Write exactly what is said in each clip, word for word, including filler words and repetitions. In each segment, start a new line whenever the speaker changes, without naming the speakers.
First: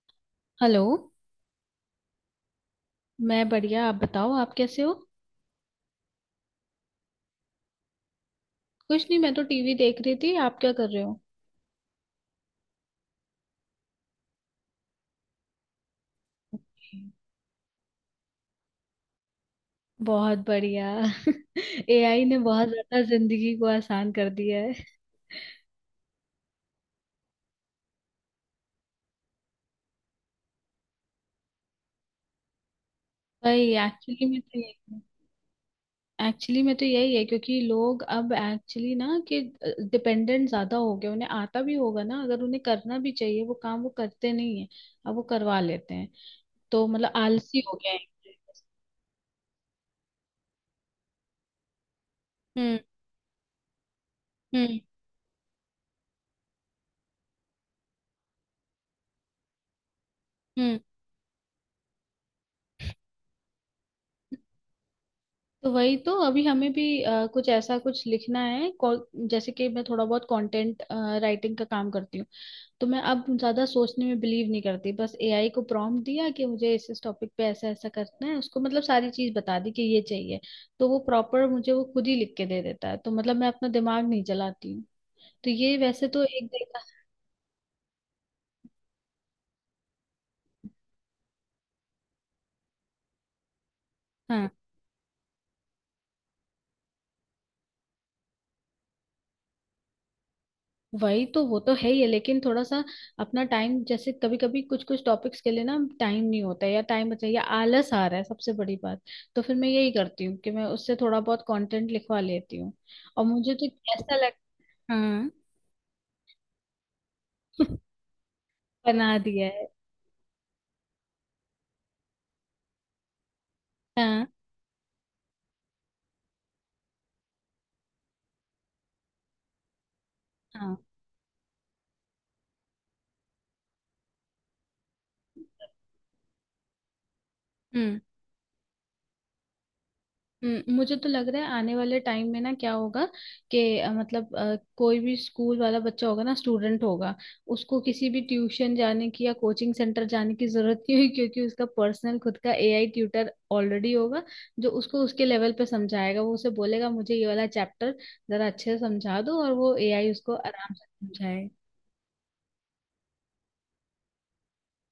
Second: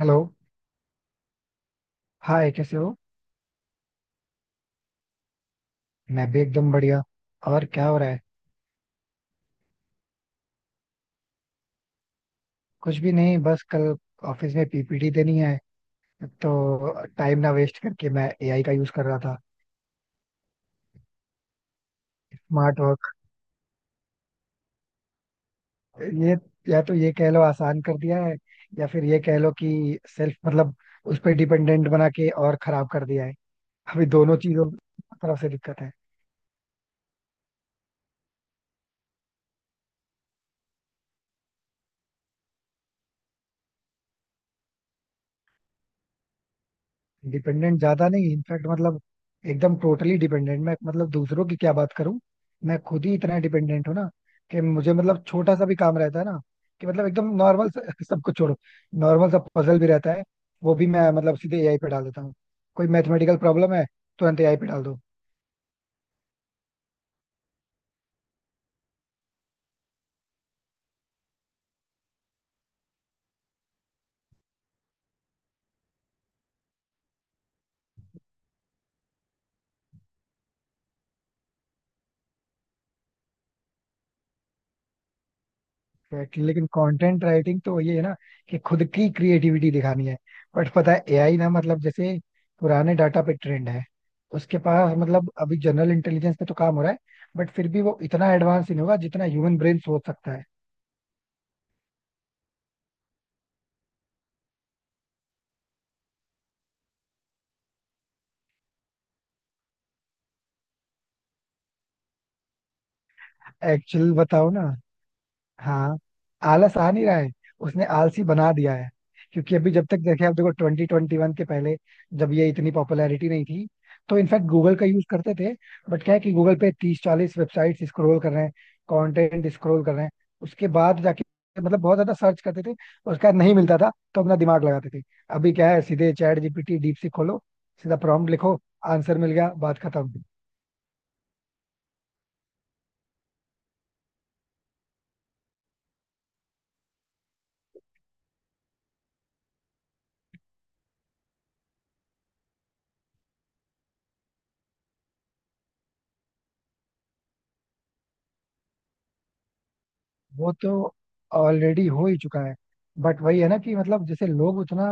Hello.
Hello.
Hi, कैसे हो?
मैं बढ़िया। आप बताओ, आप कैसे हो?
मैं भी एकदम बढ़िया। और क्या हो रहा है?
कुछ नहीं, मैं तो टीवी देख रही थी। आप क्या कर रहे हो?
कुछ भी नहीं, बस कल ऑफिस में पीपीटी देनी है। तो टाइम ना वेस्ट करके मैं एआई का यूज कर रहा था।
बहुत बढ़िया। एआई ने बहुत
स्मार्ट
ज्यादा
वर्क।
जिंदगी को आसान कर दिया है।
ये या तो ये कह लो आसान कर दिया है या फिर ये कह लो कि सेल्फ मतलब उस पर डिपेंडेंट बना के और खराब कर दिया है।
भाई
अभी
एक्चुअली
दोनों
में तो
चीजों
यही
की तरफ से दिक्कत है।
एक्चुअली में तो यही है, क्योंकि लोग अब एक्चुअली ना कि डिपेंडेंट ज्यादा हो गए। उन्हें आता भी होगा ना, अगर उन्हें करना भी चाहिए वो काम, वो करते नहीं है। अब वो करवा लेते हैं, तो मतलब आलसी हो
डिपेंडेंट
गया है।
ज्यादा नहीं, इनफैक्ट मतलब एकदम टोटली डिपेंडेंट। मैं मतलब दूसरों की क्या बात करूं।
हम्म।
मैं खुद ही इतना डिपेंडेंट हूं ना कि मुझे मतलब छोटा सा भी काम रहता है ना कि मतलब एकदम नॉर्मल सब कुछ छोड़ो, नॉर्मल सा पजल भी रहता है। वो
हम्म।
भी मैं मतलब सीधे एआई पे डाल देता हूँ। कोई मैथमेटिकल प्रॉब्लम है, तुरंत एआई पे डाल दो।
तो वही तो। अभी हमें भी अ, कुछ ऐसा कुछ लिखना है। कौ- जैसे कि मैं थोड़ा बहुत कंटेंट राइटिंग का काम करती हूँ, तो मैं अब ज्यादा सोचने में बिलीव नहीं करती। बस एआई को प्रॉम्प्ट दिया कि मुझे इस इस टॉपिक पे ऐसा ऐसा करना है। उसको मतलब सारी चीज बता दी कि ये चाहिए, तो वो प्रॉपर, मुझे वो खुद ही लिख के दे देता है। तो मतलब मैं अपना दिमाग नहीं चलाती हूँ। तो ये वैसे तो
Exactly,
एक
लेकिन
देखा।
कंटेंट राइटिंग तो ये है ना कि खुद की क्रिएटिविटी दिखानी है। बट पता है एआई ना मतलब जैसे पुराने डाटा पे ट्रेंड है। उसके पास मतलब अभी जनरल इंटेलिजेंस पे तो काम हो रहा है। बट फिर भी वो इतना एडवांस नहीं होगा जितना ह्यूमन ब्रेन सोच सकता है।
वही तो। वो तो है ही है, लेकिन थोड़ा सा अपना टाइम जैसे कभी कभी कुछ कुछ टॉपिक्स के लिए ना टाइम नहीं होता है, या टाइम बचा, या आलस आ रहा है सबसे बड़ी बात। तो फिर मैं यही करती हूँ कि मैं उससे थोड़ा बहुत कंटेंट लिखवा लेती हूँ। और मुझे तो
एक्चुअल
ऐसा लग।
बताओ ना।
हाँ।
हाँ। आलस आ नहीं रहा है, उसने आलसी बना दिया है।
बना दिया
क्योंकि
है।
अभी जब तक देखे आप देखो ट्वेंटी ट्वेंटी वन के पहले जब ये इतनी पॉपुलैरिटी नहीं थी तो
हाँ,
इनफैक्ट गूगल का यूज करते थे। बट क्या है कि गूगल पे तीस चालीस वेबसाइट स्क्रॉल कर रहे हैं, कंटेंट स्क्रॉल कर रहे हैं, उसके
हाँ।
बाद जाके मतलब बहुत ज्यादा सर्च करते थे। और उसका नहीं मिलता था तो अपना दिमाग लगाते थे। अभी क्या है, सीधे चैट जीपीटी डीप खोलो, सीधा
हम्म।
प्रॉम्प्ट लिखो, आंसर मिल गया, बात खत्म।
हम्म, मुझे तो लग रहा है आने वाले टाइम में ना क्या होगा कि अ, मतलब अ, कोई भी स्कूल वाला बच्चा होगा ना, स्टूडेंट होगा। उसको किसी भी ट्यूशन जाने की या कोचिंग सेंटर जाने की जरूरत नहीं होगी, क्योंकि उसका पर्सनल खुद का एआई ट्यूटर ऑलरेडी होगा। जो उसको उसके लेवल पे समझाएगा, वो उसे बोलेगा मुझे ये वाला चैप्टर जरा अच्छे से समझा दो, और वो एआई उसको
वो तो
आराम से समझाएगा।
ऑलरेडी हो ही चुका है। बट वही है ना कि मतलब जैसे लोग उतना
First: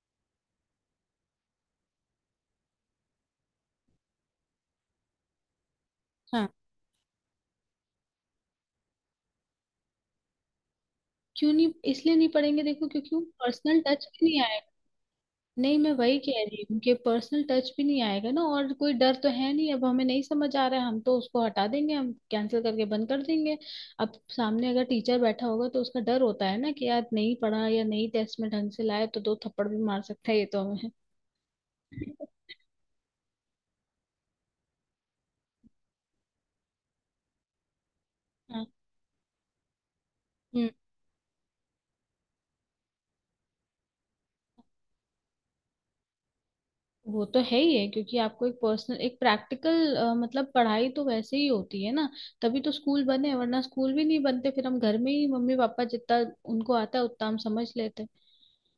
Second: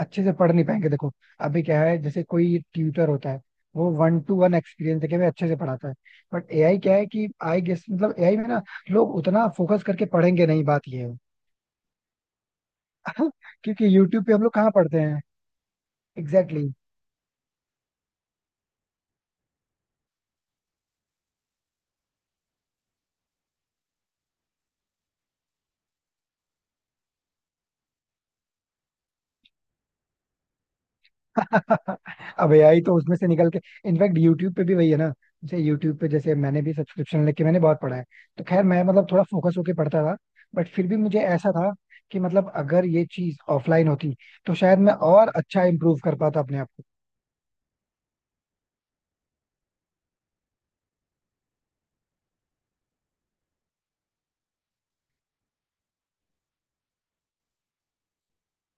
अच्छे से पढ़ नहीं पाएंगे। देखो अभी क्या है, जैसे कोई ट्यूटर होता है वो वन टू वन एक्सपीरियंस देके भी अच्छे से पढ़ाता है।
हाँ।
बट एआई क्या है कि आई गेस मतलब एआई में ना लोग उतना फोकस करके पढ़ेंगे नहीं, बात ये है।
क्यों नहीं, इसलिए नहीं पढ़ेंगे देखो, क्योंकि वो पर्सनल
क्योंकि
टच
यूट्यूब
भी
पे
नहीं।
हम लोग कहाँ पढ़ते हैं?
नहीं, मैं वही कह रही
एग्जैक्टली।
हूँ कि पर्सनल टच भी नहीं आएगा ना, और कोई डर तो है नहीं। अब हमें नहीं समझ आ रहा है, हम तो उसको हटा देंगे, हम कैंसिल करके बंद कर देंगे। अब सामने अगर टीचर बैठा होगा तो उसका डर होता है ना, कि यार नहीं पढ़ा या नहीं टेस्ट में ढंग से लाया तो दो थप्पड़ भी मार सकता है। ये तो हमें।
अब एआई तो उसमें से निकल के इनफैक्ट यूट्यूब पे भी वही है ना। जैसे यूट्यूब पे जैसे मैंने भी सब्सक्रिप्शन लेके मैंने बहुत पढ़ा है। तो खैर
हाँ।
मैं मतलब थोड़ा फोकस होके पढ़ता था। बट
हम्म।
फिर भी मुझे ऐसा था कि मतलब अगर ये चीज ऑफलाइन होती तो शायद मैं और अच्छा इम्प्रूव कर पाता अपने आप को।
वो तो है ही है, क्योंकि आपको एक पर्सनल, एक प्रैक्टिकल, मतलब पढ़ाई तो वैसे ही होती है ना। तभी तो स्कूल बने, वरना स्कूल भी नहीं बनते। फिर हम घर में ही मम्मी पापा जितना उनको आता है उतना हम समझ लेते।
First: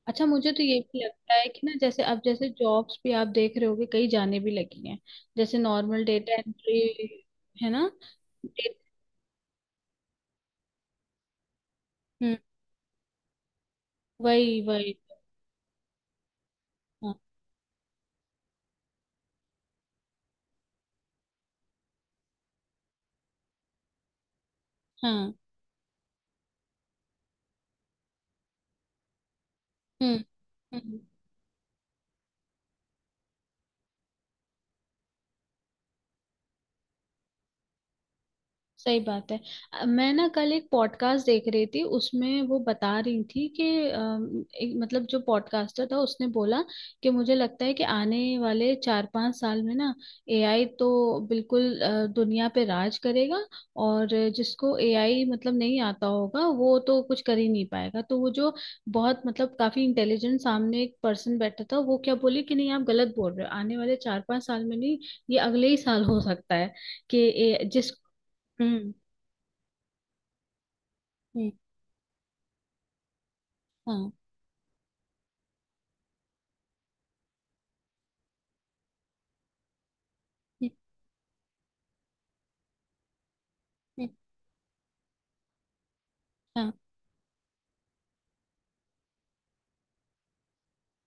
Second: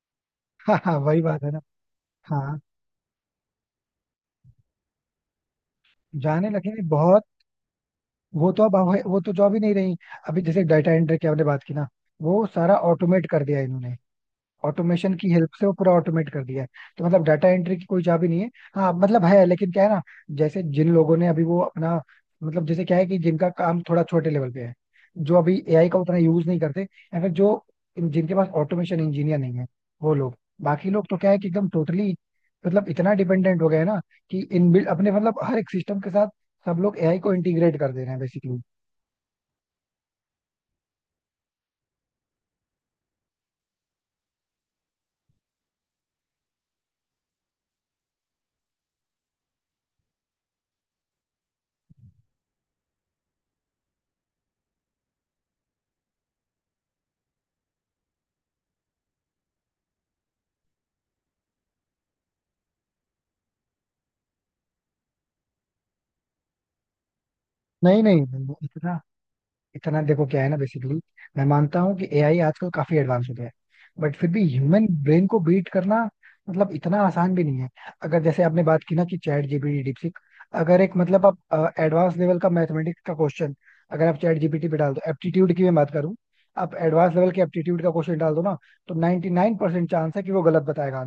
अच्छा, मुझे तो
हाँ
ये
हाँ,
भी
वही
लगता
बात
है
है ना।
कि ना, जैसे अब जैसे
हाँ,
जॉब्स भी आप देख रहे होगे, कई जाने भी लगी हैं। जैसे नॉर्मल डेटा
जाने लगे हैं बहुत।
एंट्री। है ना?
वो तो
डे-
अब वो तो जॉब ही नहीं रही। अभी जैसे डाटा एंट्री की आपने बात की ना,
हम्म।
वो सारा ऑटोमेट कर दिया इन्होंने।
वही, वही।
ऑटोमेशन की हेल्प से वो पूरा ऑटोमेट कर दिया है। तो
हाँ,
मतलब डाटा एंट्री की कोई जॉब ही नहीं है। हाँ मतलब है, लेकिन क्या है ना जैसे जिन लोगों ने अभी वो अपना मतलब जैसे क्या है कि जिनका काम थोड़ा छोटे लेवल पे है,
हाँ।
जो अभी एआई का उतना यूज नहीं करते या फिर जो जिनके पास ऑटोमेशन इंजीनियर नहीं है वो
हम्म।
लोग। बाकी
हम्म।
लोग तो क्या है कि एकदम टोटली मतलब इतना डिपेंडेंट हो गए हैं ना कि इनबिल्ट अपने मतलब हर एक सिस्टम के साथ सब लोग एआई को इंटीग्रेट कर दे रहे हैं बेसिकली।
सही बात है। अ, मैं ना कल एक पॉडकास्ट देख रही थी, उसमें वो बता रही थी कि अम, एक मतलब जो पॉडकास्टर था उसने बोला कि मुझे लगता है कि आने वाले चार पांच साल में ना एआई तो बिल्कुल अ, दुनिया पे राज करेगा। और जिसको एआई मतलब नहीं आता होगा वो तो कुछ कर ही नहीं पाएगा। तो वो जो बहुत मतलब काफी इंटेलिजेंट सामने एक पर्सन बैठा था, वो क्या बोले कि नहीं, आप गलत बोल रहे हो। आने वाले चार पांच साल में नहीं, ये अगले ही साल हो सकता है कि ए- जिस।
नहीं नहीं नहीं,
हम्म।
इतना इतना देखो क्या है ना बेसिकली। मैं
हम्म,
मानता हूँ कि एआई आजकल काफी एडवांस हो गया है।
हाँ। हम्म,
बट फिर भी ह्यूमन ब्रेन को बीट करना मतलब इतना आसान भी नहीं है। अगर जैसे आपने बात की ना कि चैट जीपीटी डीपसीक अगर एक मतलब आप एडवांस लेवल का मैथमेटिक्स का क्वेश्चन अगर
हम्म।
आप चैट जीपीटी पे डाल दो एप्टीट्यूड की मैं बात करूँ।
हाँ।
आप एडवांस लेवल के एप्टीट्यूड का क्वेश्चन डाल दो ना तो निन्यानवे परसेंट चांस है कि वो गलत बताएगा।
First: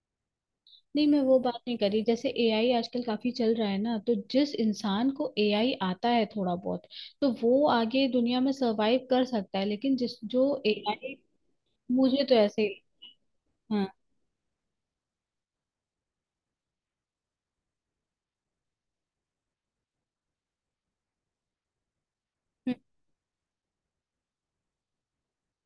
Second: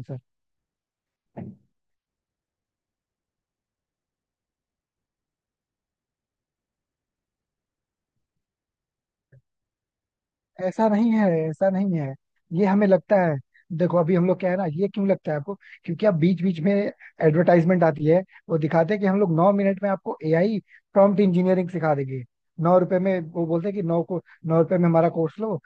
नहीं, मैं वो बात नहीं करी। जैसे एआई आजकल काफी चल रहा है ना, तो जिस इंसान को एआई आता है थोड़ा बहुत, तो वो आगे दुनिया में सरवाइव कर सकता है। लेकिन जिस जो
ऐसा नहीं
एआई।
है, ऐसा नहीं है,
मुझे तो ऐसे
ये
ही।
हमें लगता है।
हाँ।
देखो अभी हम लोग क्या है ना, ये क्यों लगता है आपको? क्योंकि आप बीच बीच में एडवर्टाइजमेंट आती है, वो दिखाते हैं कि हम लोग नौ मिनट में आपको एआई प्रॉम्प्ट इंजीनियरिंग सिखा देंगे।
हम्म।
नौ रुपए में वो बोलते हैं कि नौ को नौ रुपए में हमारा कोर्स लो,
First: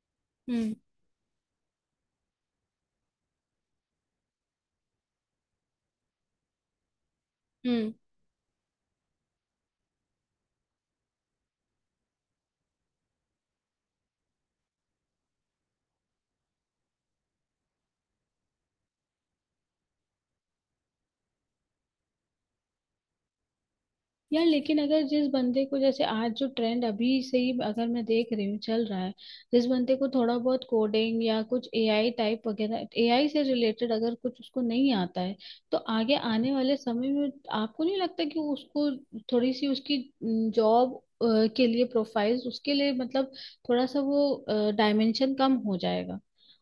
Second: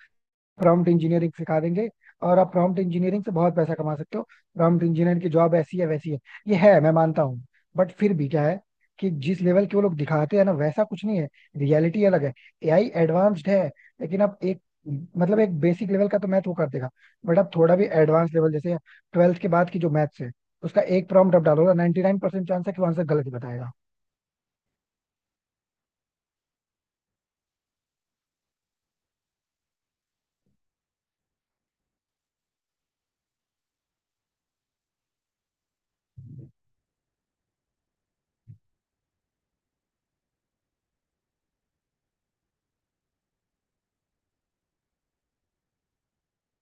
हम्म।
प्रॉम्प्ट इंजीनियरिंग सिखा देंगे और आप प्रॉम्प्ट इंजीनियरिंग से बहुत पैसा कमा सकते हो। प्रॉम्प्ट इंजीनियर की जॉब ऐसी है वैसी है, ये है, मैं मानता हूँ। बट
हम्म।
फिर भी क्या है कि जिस लेवल के वो लोग दिखाते हैं ना वैसा कुछ नहीं है। रियलिटी अलग है। एआई एडवांस्ड है लेकिन आप एक मतलब एक बेसिक लेवल का तो मैथ वो कर देगा। बट आप थोड़ा भी एडवांस लेवल जैसे ट्वेल्थ के बाद की जो मैथ्स है उसका एक प्रॉम्प्ट आप डालो ना नाइनटी नाइन परसेंट चांस है कि वो आंसर गलत ही बताएगा।
यार लेकिन अगर जिस बंदे को, जैसे आज जो ट्रेंड अभी से ही अगर मैं देख रही हूँ चल रहा है, जिस बंदे को थोड़ा बहुत कोडिंग या कुछ एआई टाइप वगैरह एआई से रिलेटेड अगर कुछ उसको नहीं आता है, तो आगे आने वाले समय में आपको नहीं लगता कि उसको थोड़ी सी उसकी जॉब के लिए प्रोफाइल, उसके लिए मतलब थोड़ा सा वो डायमेंशन कम हो जाएगा?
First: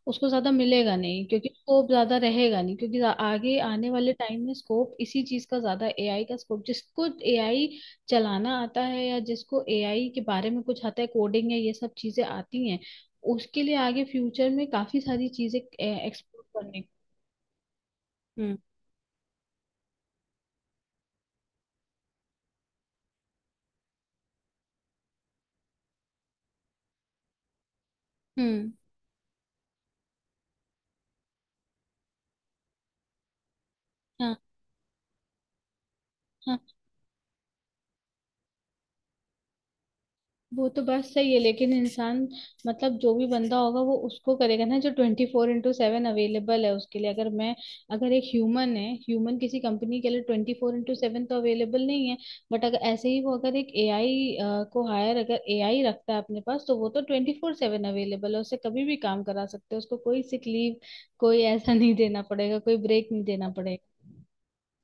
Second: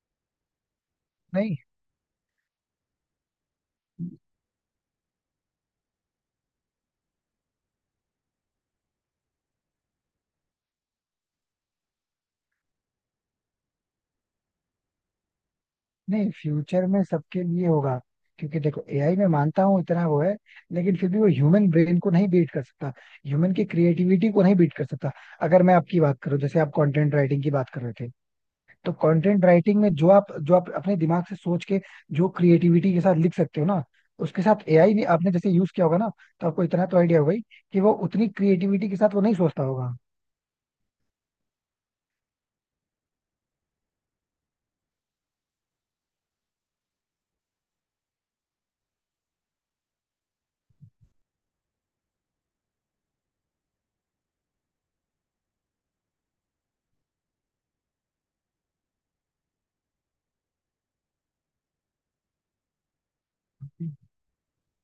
उसको ज्यादा मिलेगा नहीं, क्योंकि
नहीं,
स्कोप ज्यादा रहेगा नहीं, क्योंकि जा- आगे आने वाले टाइम में स्कोप इसी चीज का ज्यादा, एआई का स्कोप, जिसको एआई चलाना आता है, या जिसको एआई के बारे में कुछ आता है, कोडिंग है, ये सब चीजें आती हैं, उसके लिए आगे फ्यूचर में काफी सारी चीजें
नहीं,
एक्सप्लोर करने
फ्यूचर में सबके लिए होगा।
को। हम्म।
क्योंकि देखो एआई में मानता हूँ इतना वो है लेकिन फिर भी वो ह्यूमन ब्रेन को नहीं बीट कर सकता, ह्यूमन की क्रिएटिविटी को नहीं बीट कर सकता। अगर मैं आपकी बात करूँ जैसे आप कंटेंट राइटिंग की बात कर रहे थे
हम्म।
तो कंटेंट राइटिंग में जो आप जो आप अपने दिमाग से सोच के जो क्रिएटिविटी के साथ लिख सकते हो ना उसके साथ एआई ने आपने जैसे यूज किया होगा ना तो आपको
हाँ,
इतना तो आइडिया होगा ही कि वो उतनी क्रिएटिविटी के साथ वो नहीं सोचता होगा।
वो तो बात सही है, लेकिन इंसान मतलब जो भी बंदा होगा वो उसको करेगा ना, जो twenty four into seven available है उसके लिए। अगर मैं, अगर एक ह्यूमन है, ह्यूमन किसी कंपनी के लिए ट्वेंटी फोर इंटू सेवन तो अवेलेबल नहीं है। बट अगर ऐसे ही वो अगर एक एआई को हायर, अगर एआई रखता है अपने पास, तो वो तो ट्वेंटी फोर सेवन अवेलेबल है, उससे कभी भी काम करा सकते हो। उसको कोई सिक लीव, कोई ऐसा नहीं देना पड़ेगा, कोई ब्रेक नहीं देना पड़ेगा।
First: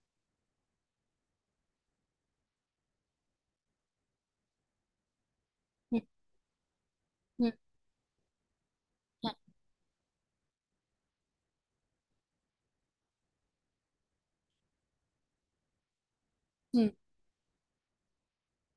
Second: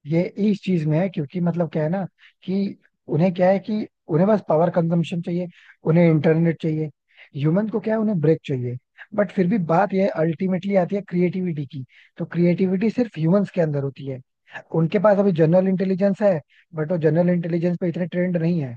ये इस चीज में है क्योंकि मतलब क्या है ना कि उन्हें क्या है कि उन्हें बस पावर कंजम्पशन चाहिए,
हम्म।
उन्हें इंटरनेट चाहिए।
हम्म।
ह्यूमन को क्या है, उन्हें ब्रेक चाहिए। बट
हाँ।
फिर भी बात यह अल्टीमेटली आती है क्रिएटिविटी की। तो क्रिएटिविटी सिर्फ ह्यूमंस के अंदर होती है। उनके पास अभी जनरल इंटेलिजेंस है
हम्म।
बट वो जनरल इंटेलिजेंस पे इतने ट्रेंड नहीं है।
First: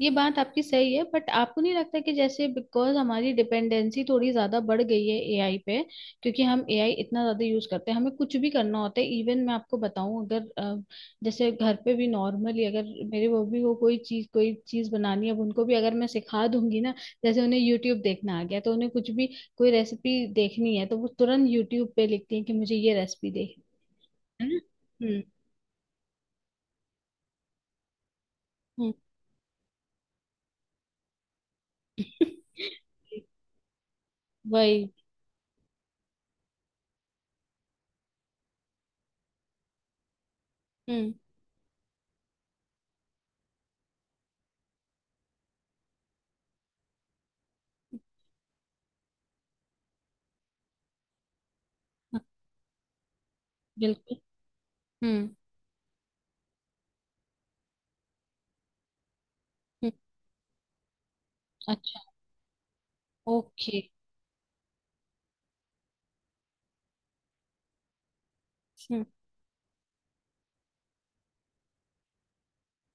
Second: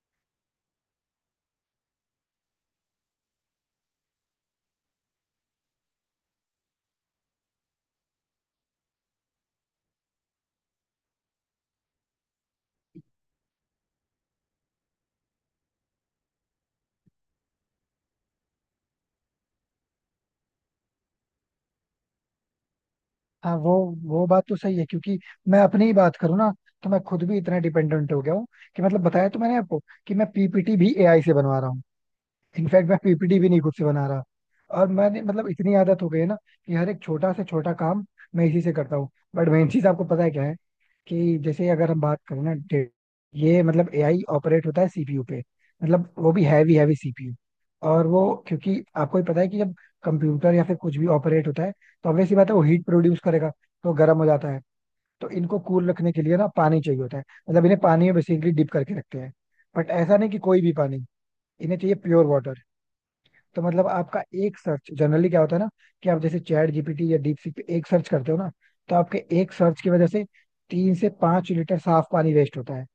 ये बात आपकी सही है, बट आपको नहीं लगता कि जैसे बिकॉज हमारी डिपेंडेंसी थोड़ी ज्यादा बढ़ गई है एआई पे, क्योंकि हम एआई इतना ज्यादा यूज करते हैं। हमें कुछ भी करना होता है, इवन मैं आपको बताऊं, अगर अ, जैसे घर पे भी नॉर्मली अगर मेरे बॉबी को कोई चीज, कोई चीज बनानी है, अब उनको भी अगर मैं सिखा दूंगी ना, जैसे उन्हें यूट्यूब देखना आ गया, तो उन्हें कुछ भी कोई रेसिपी देखनी है तो वो तुरंत यूट्यूब पे लिखती है कि मुझे ये रेसिपी
हाँ,
देखनी
वो वो बात
है।
तो
ना?
सही है क्योंकि
हम्म।
मैं अपनी ही बात करूँ ना तो मैं खुद भी इतना डिपेंडेंट हो गया हूँ। कि
हम्म।
मतलब बताया तो मैंने आपको कि मैं पीपीटी भी एआई से बनवा रहा हूँ। इनफैक्ट मैं पीपीटी भी नहीं खुद से बना रहा। और
वही।
मैंने मतलब इतनी आदत हो गई है ना कि हर एक छोटा से छोटा काम मैं इसी से करता हूँ। बट मेन चीज आपको पता है क्या है
हम्म।
कि जैसे अगर हम बात करें ना डे- ये मतलब एआई ऑपरेट होता है सीपीयू पे। मतलब वो भी हैवी हैवी सीपीयू और वो क्योंकि आपको ही पता है कि जब कंप्यूटर या फिर कुछ भी ऑपरेट होता है तो
हाँ,
ऑब्वियस सी बात है वो हीट प्रोड्यूस करेगा। तो
बिल्कुल।
गर्म हो जाता है। तो इनको कूल रखने के लिए ना पानी चाहिए होता है। मतलब इन्हें पानी में बेसिकली डिप करके रखते हैं।
हम्म।
बट ऐसा नहीं कि कोई भी पानी, इन्हें चाहिए
अच्छा।
Pure water. तो
ओके।
मतलब आपका एक सर्च जनरली क्या होता है ना कि आप जैसे चैट जीपीटी या डीप सीक पे एक सर्च करते हो ना तो
हम्म।
आपके एक सर्च की वजह से तीन से पांच लीटर साफ पानी वेस्ट होता है।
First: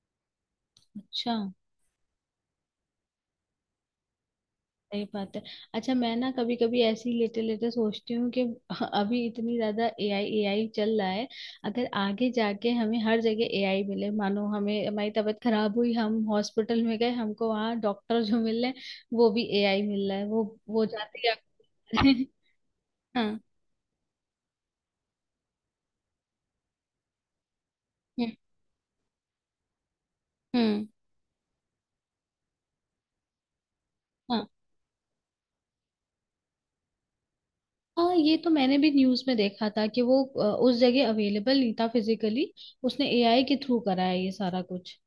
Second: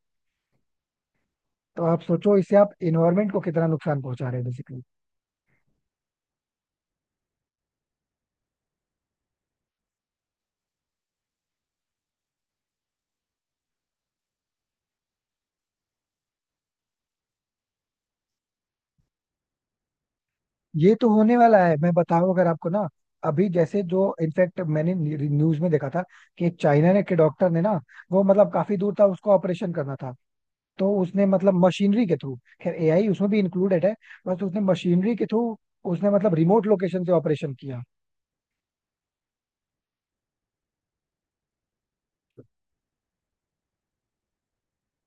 अच्छा।
तो आप सोचो इससे आप इन्वायरमेंट को कितना नुकसान पहुंचा रहे हैं बेसिकली।
सही बात है। अच्छा, मैं ना कभी कभी ऐसे ही लेटे लेटे सोचती हूँ कि अभी इतनी ज्यादा एआई एआई चल रहा है। अगर आगे जाके हमें हर जगह एआई मिले, मानो हमें, हमारी तबीयत खराब हुई, हम हॉस्पिटल में गए, हमको वहाँ डॉक्टर जो मिल रहे हैं वो भी एआई मिल रहा है, वो वो
ये तो
जाते ही
होने वाला है,
आप-
मैं बताऊं अगर आपको ना।
हाँ।
अभी जैसे जो इनफैक्ट मैंने न्यूज में देखा था कि एक चाइना ने के डॉक्टर ने ना वो
हम्म।
मतलब काफी दूर था उसको ऑपरेशन करना था।
हम्म।
तो उसने मतलब मशीनरी के थ्रू, खैर एआई उसमें भी इंक्लूडेड है, बस
हाँ,
उसने मशीनरी के थ्रू उसने मतलब रिमोट लोकेशन से ऑपरेशन किया।
हाँ, ये तो मैंने भी न्यूज में देखा था कि वो अ, उस जगह अवेलेबल नहीं था फिजिकली, उसने एआई के थ्रू करा है ये सारा कुछ।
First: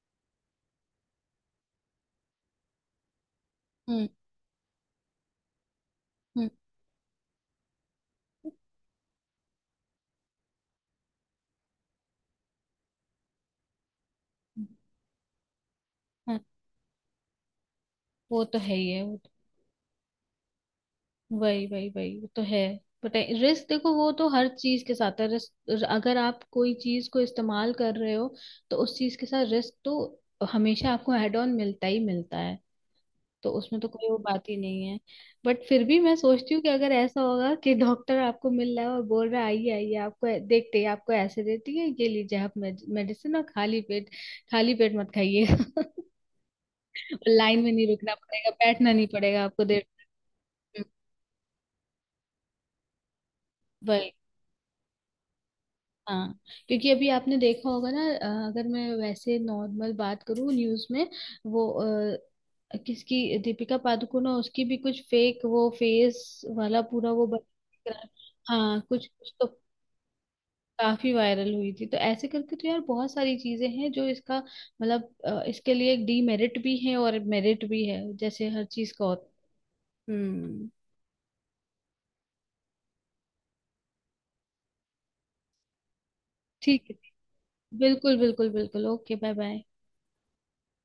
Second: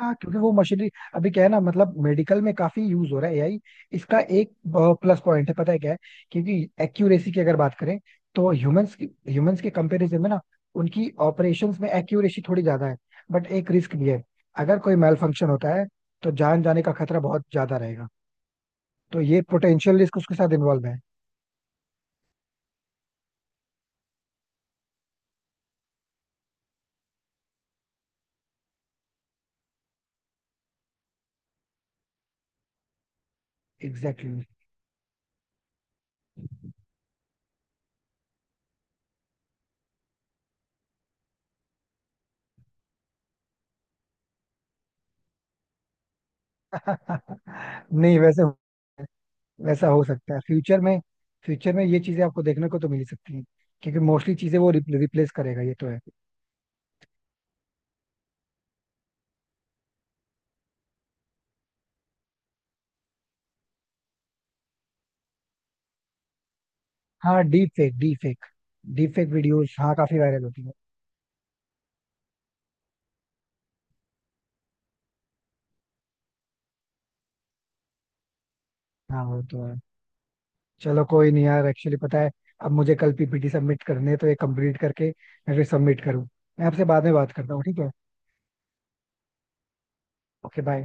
हाँ, क्योंकि वो मशीनरी अभी क्या है ना मतलब मेडिकल में काफी यूज हो रहा है एआई।
हम्म।
इसका एक प्लस पॉइंट है, पता है क्या है,
हम्म।
क्योंकि एक्यूरेसी की अगर बात करें तो
हाँ,
ह्यूमंस की ह्यूमंस के कंपैरिजन में ना उनकी ऑपरेशंस में एक्यूरेसी थोड़ी ज्यादा है। बट एक रिस्क भी है, अगर कोई मेल फंक्शन होता है तो जान जाने का खतरा बहुत ज्यादा रहेगा।
वो तो है ही है। वो
तो
तो-
ये पोटेंशियल रिस्क उसके साथ इन्वॉल्व है।
वही, वही, वही, वो तो है। बट रिस्क, देखो वो तो हर चीज के साथ है। रिस्क, अगर आप कोई चीज को इस्तेमाल कर रहे हो, तो उस चीज के साथ रिस्क तो हमेशा आपको एड ऑन मिलता ही मिलता है। तो उसमें तो कोई वो
एग्जैक्टली
बात ही नहीं है। बट फिर भी मैं सोचती हूँ कि अगर ऐसा होगा कि डॉक्टर आपको मिल रहा है और बोल रहा है आइए, आइए, आपको ऐ- देखते ही आपको ऐसे देती है ये लीजिए आप मेडिसिन और खाली पेट, खाली पेट मत खाइए।
exactly.
लाइन में नहीं रुकना
नहीं वैसे
पड़ेगा, बैठना नहीं पड़ेगा आपको देर।
वैसा हो सकता है फ्यूचर में। फ्यूचर में ये चीजें आपको देखने को तो मिल ही सकती हैं क्योंकि
वही।
मोस्टली चीजें वो रिप्लेस करेगा, ये तो है।
हाँ, क्योंकि अभी आपने देखा होगा ना, अ, अगर मैं वैसे नॉर्मल बात करूँ, न्यूज में वो अ, किसकी दीपिका पादुकोण है उसकी भी कुछ फेक वो फेस वाला पूरा वो
हाँ, डीप
बना।
फेक डीप फेक,
हाँ, कुछ
डीप फेक
कुछ तो
वीडियोस, हाँ, काफी वायरल होती है।
काफी वायरल हुई थी। तो ऐसे करके तो यार बहुत सारी चीजें हैं जो इसका मतलब अ, इसके लिए एक डीमेरिट भी है और मेरिट भी है, जैसे हर चीज का
हाँ,
होता
वो तो है।
है। हम्म।
चलो कोई नहीं यार, एक्चुअली पता है अब मुझे कल पीपीटी सबमिट करने हैं तो ये कंप्लीट करके मैं फिर सबमिट करूँ। मैं आपसे
ठीक है।
बाद में बात करता हूँ, ठीक है?
बिल्कुल, बिल्कुल, बिल्कुल। Okay. Bye, bye.
Okay bye.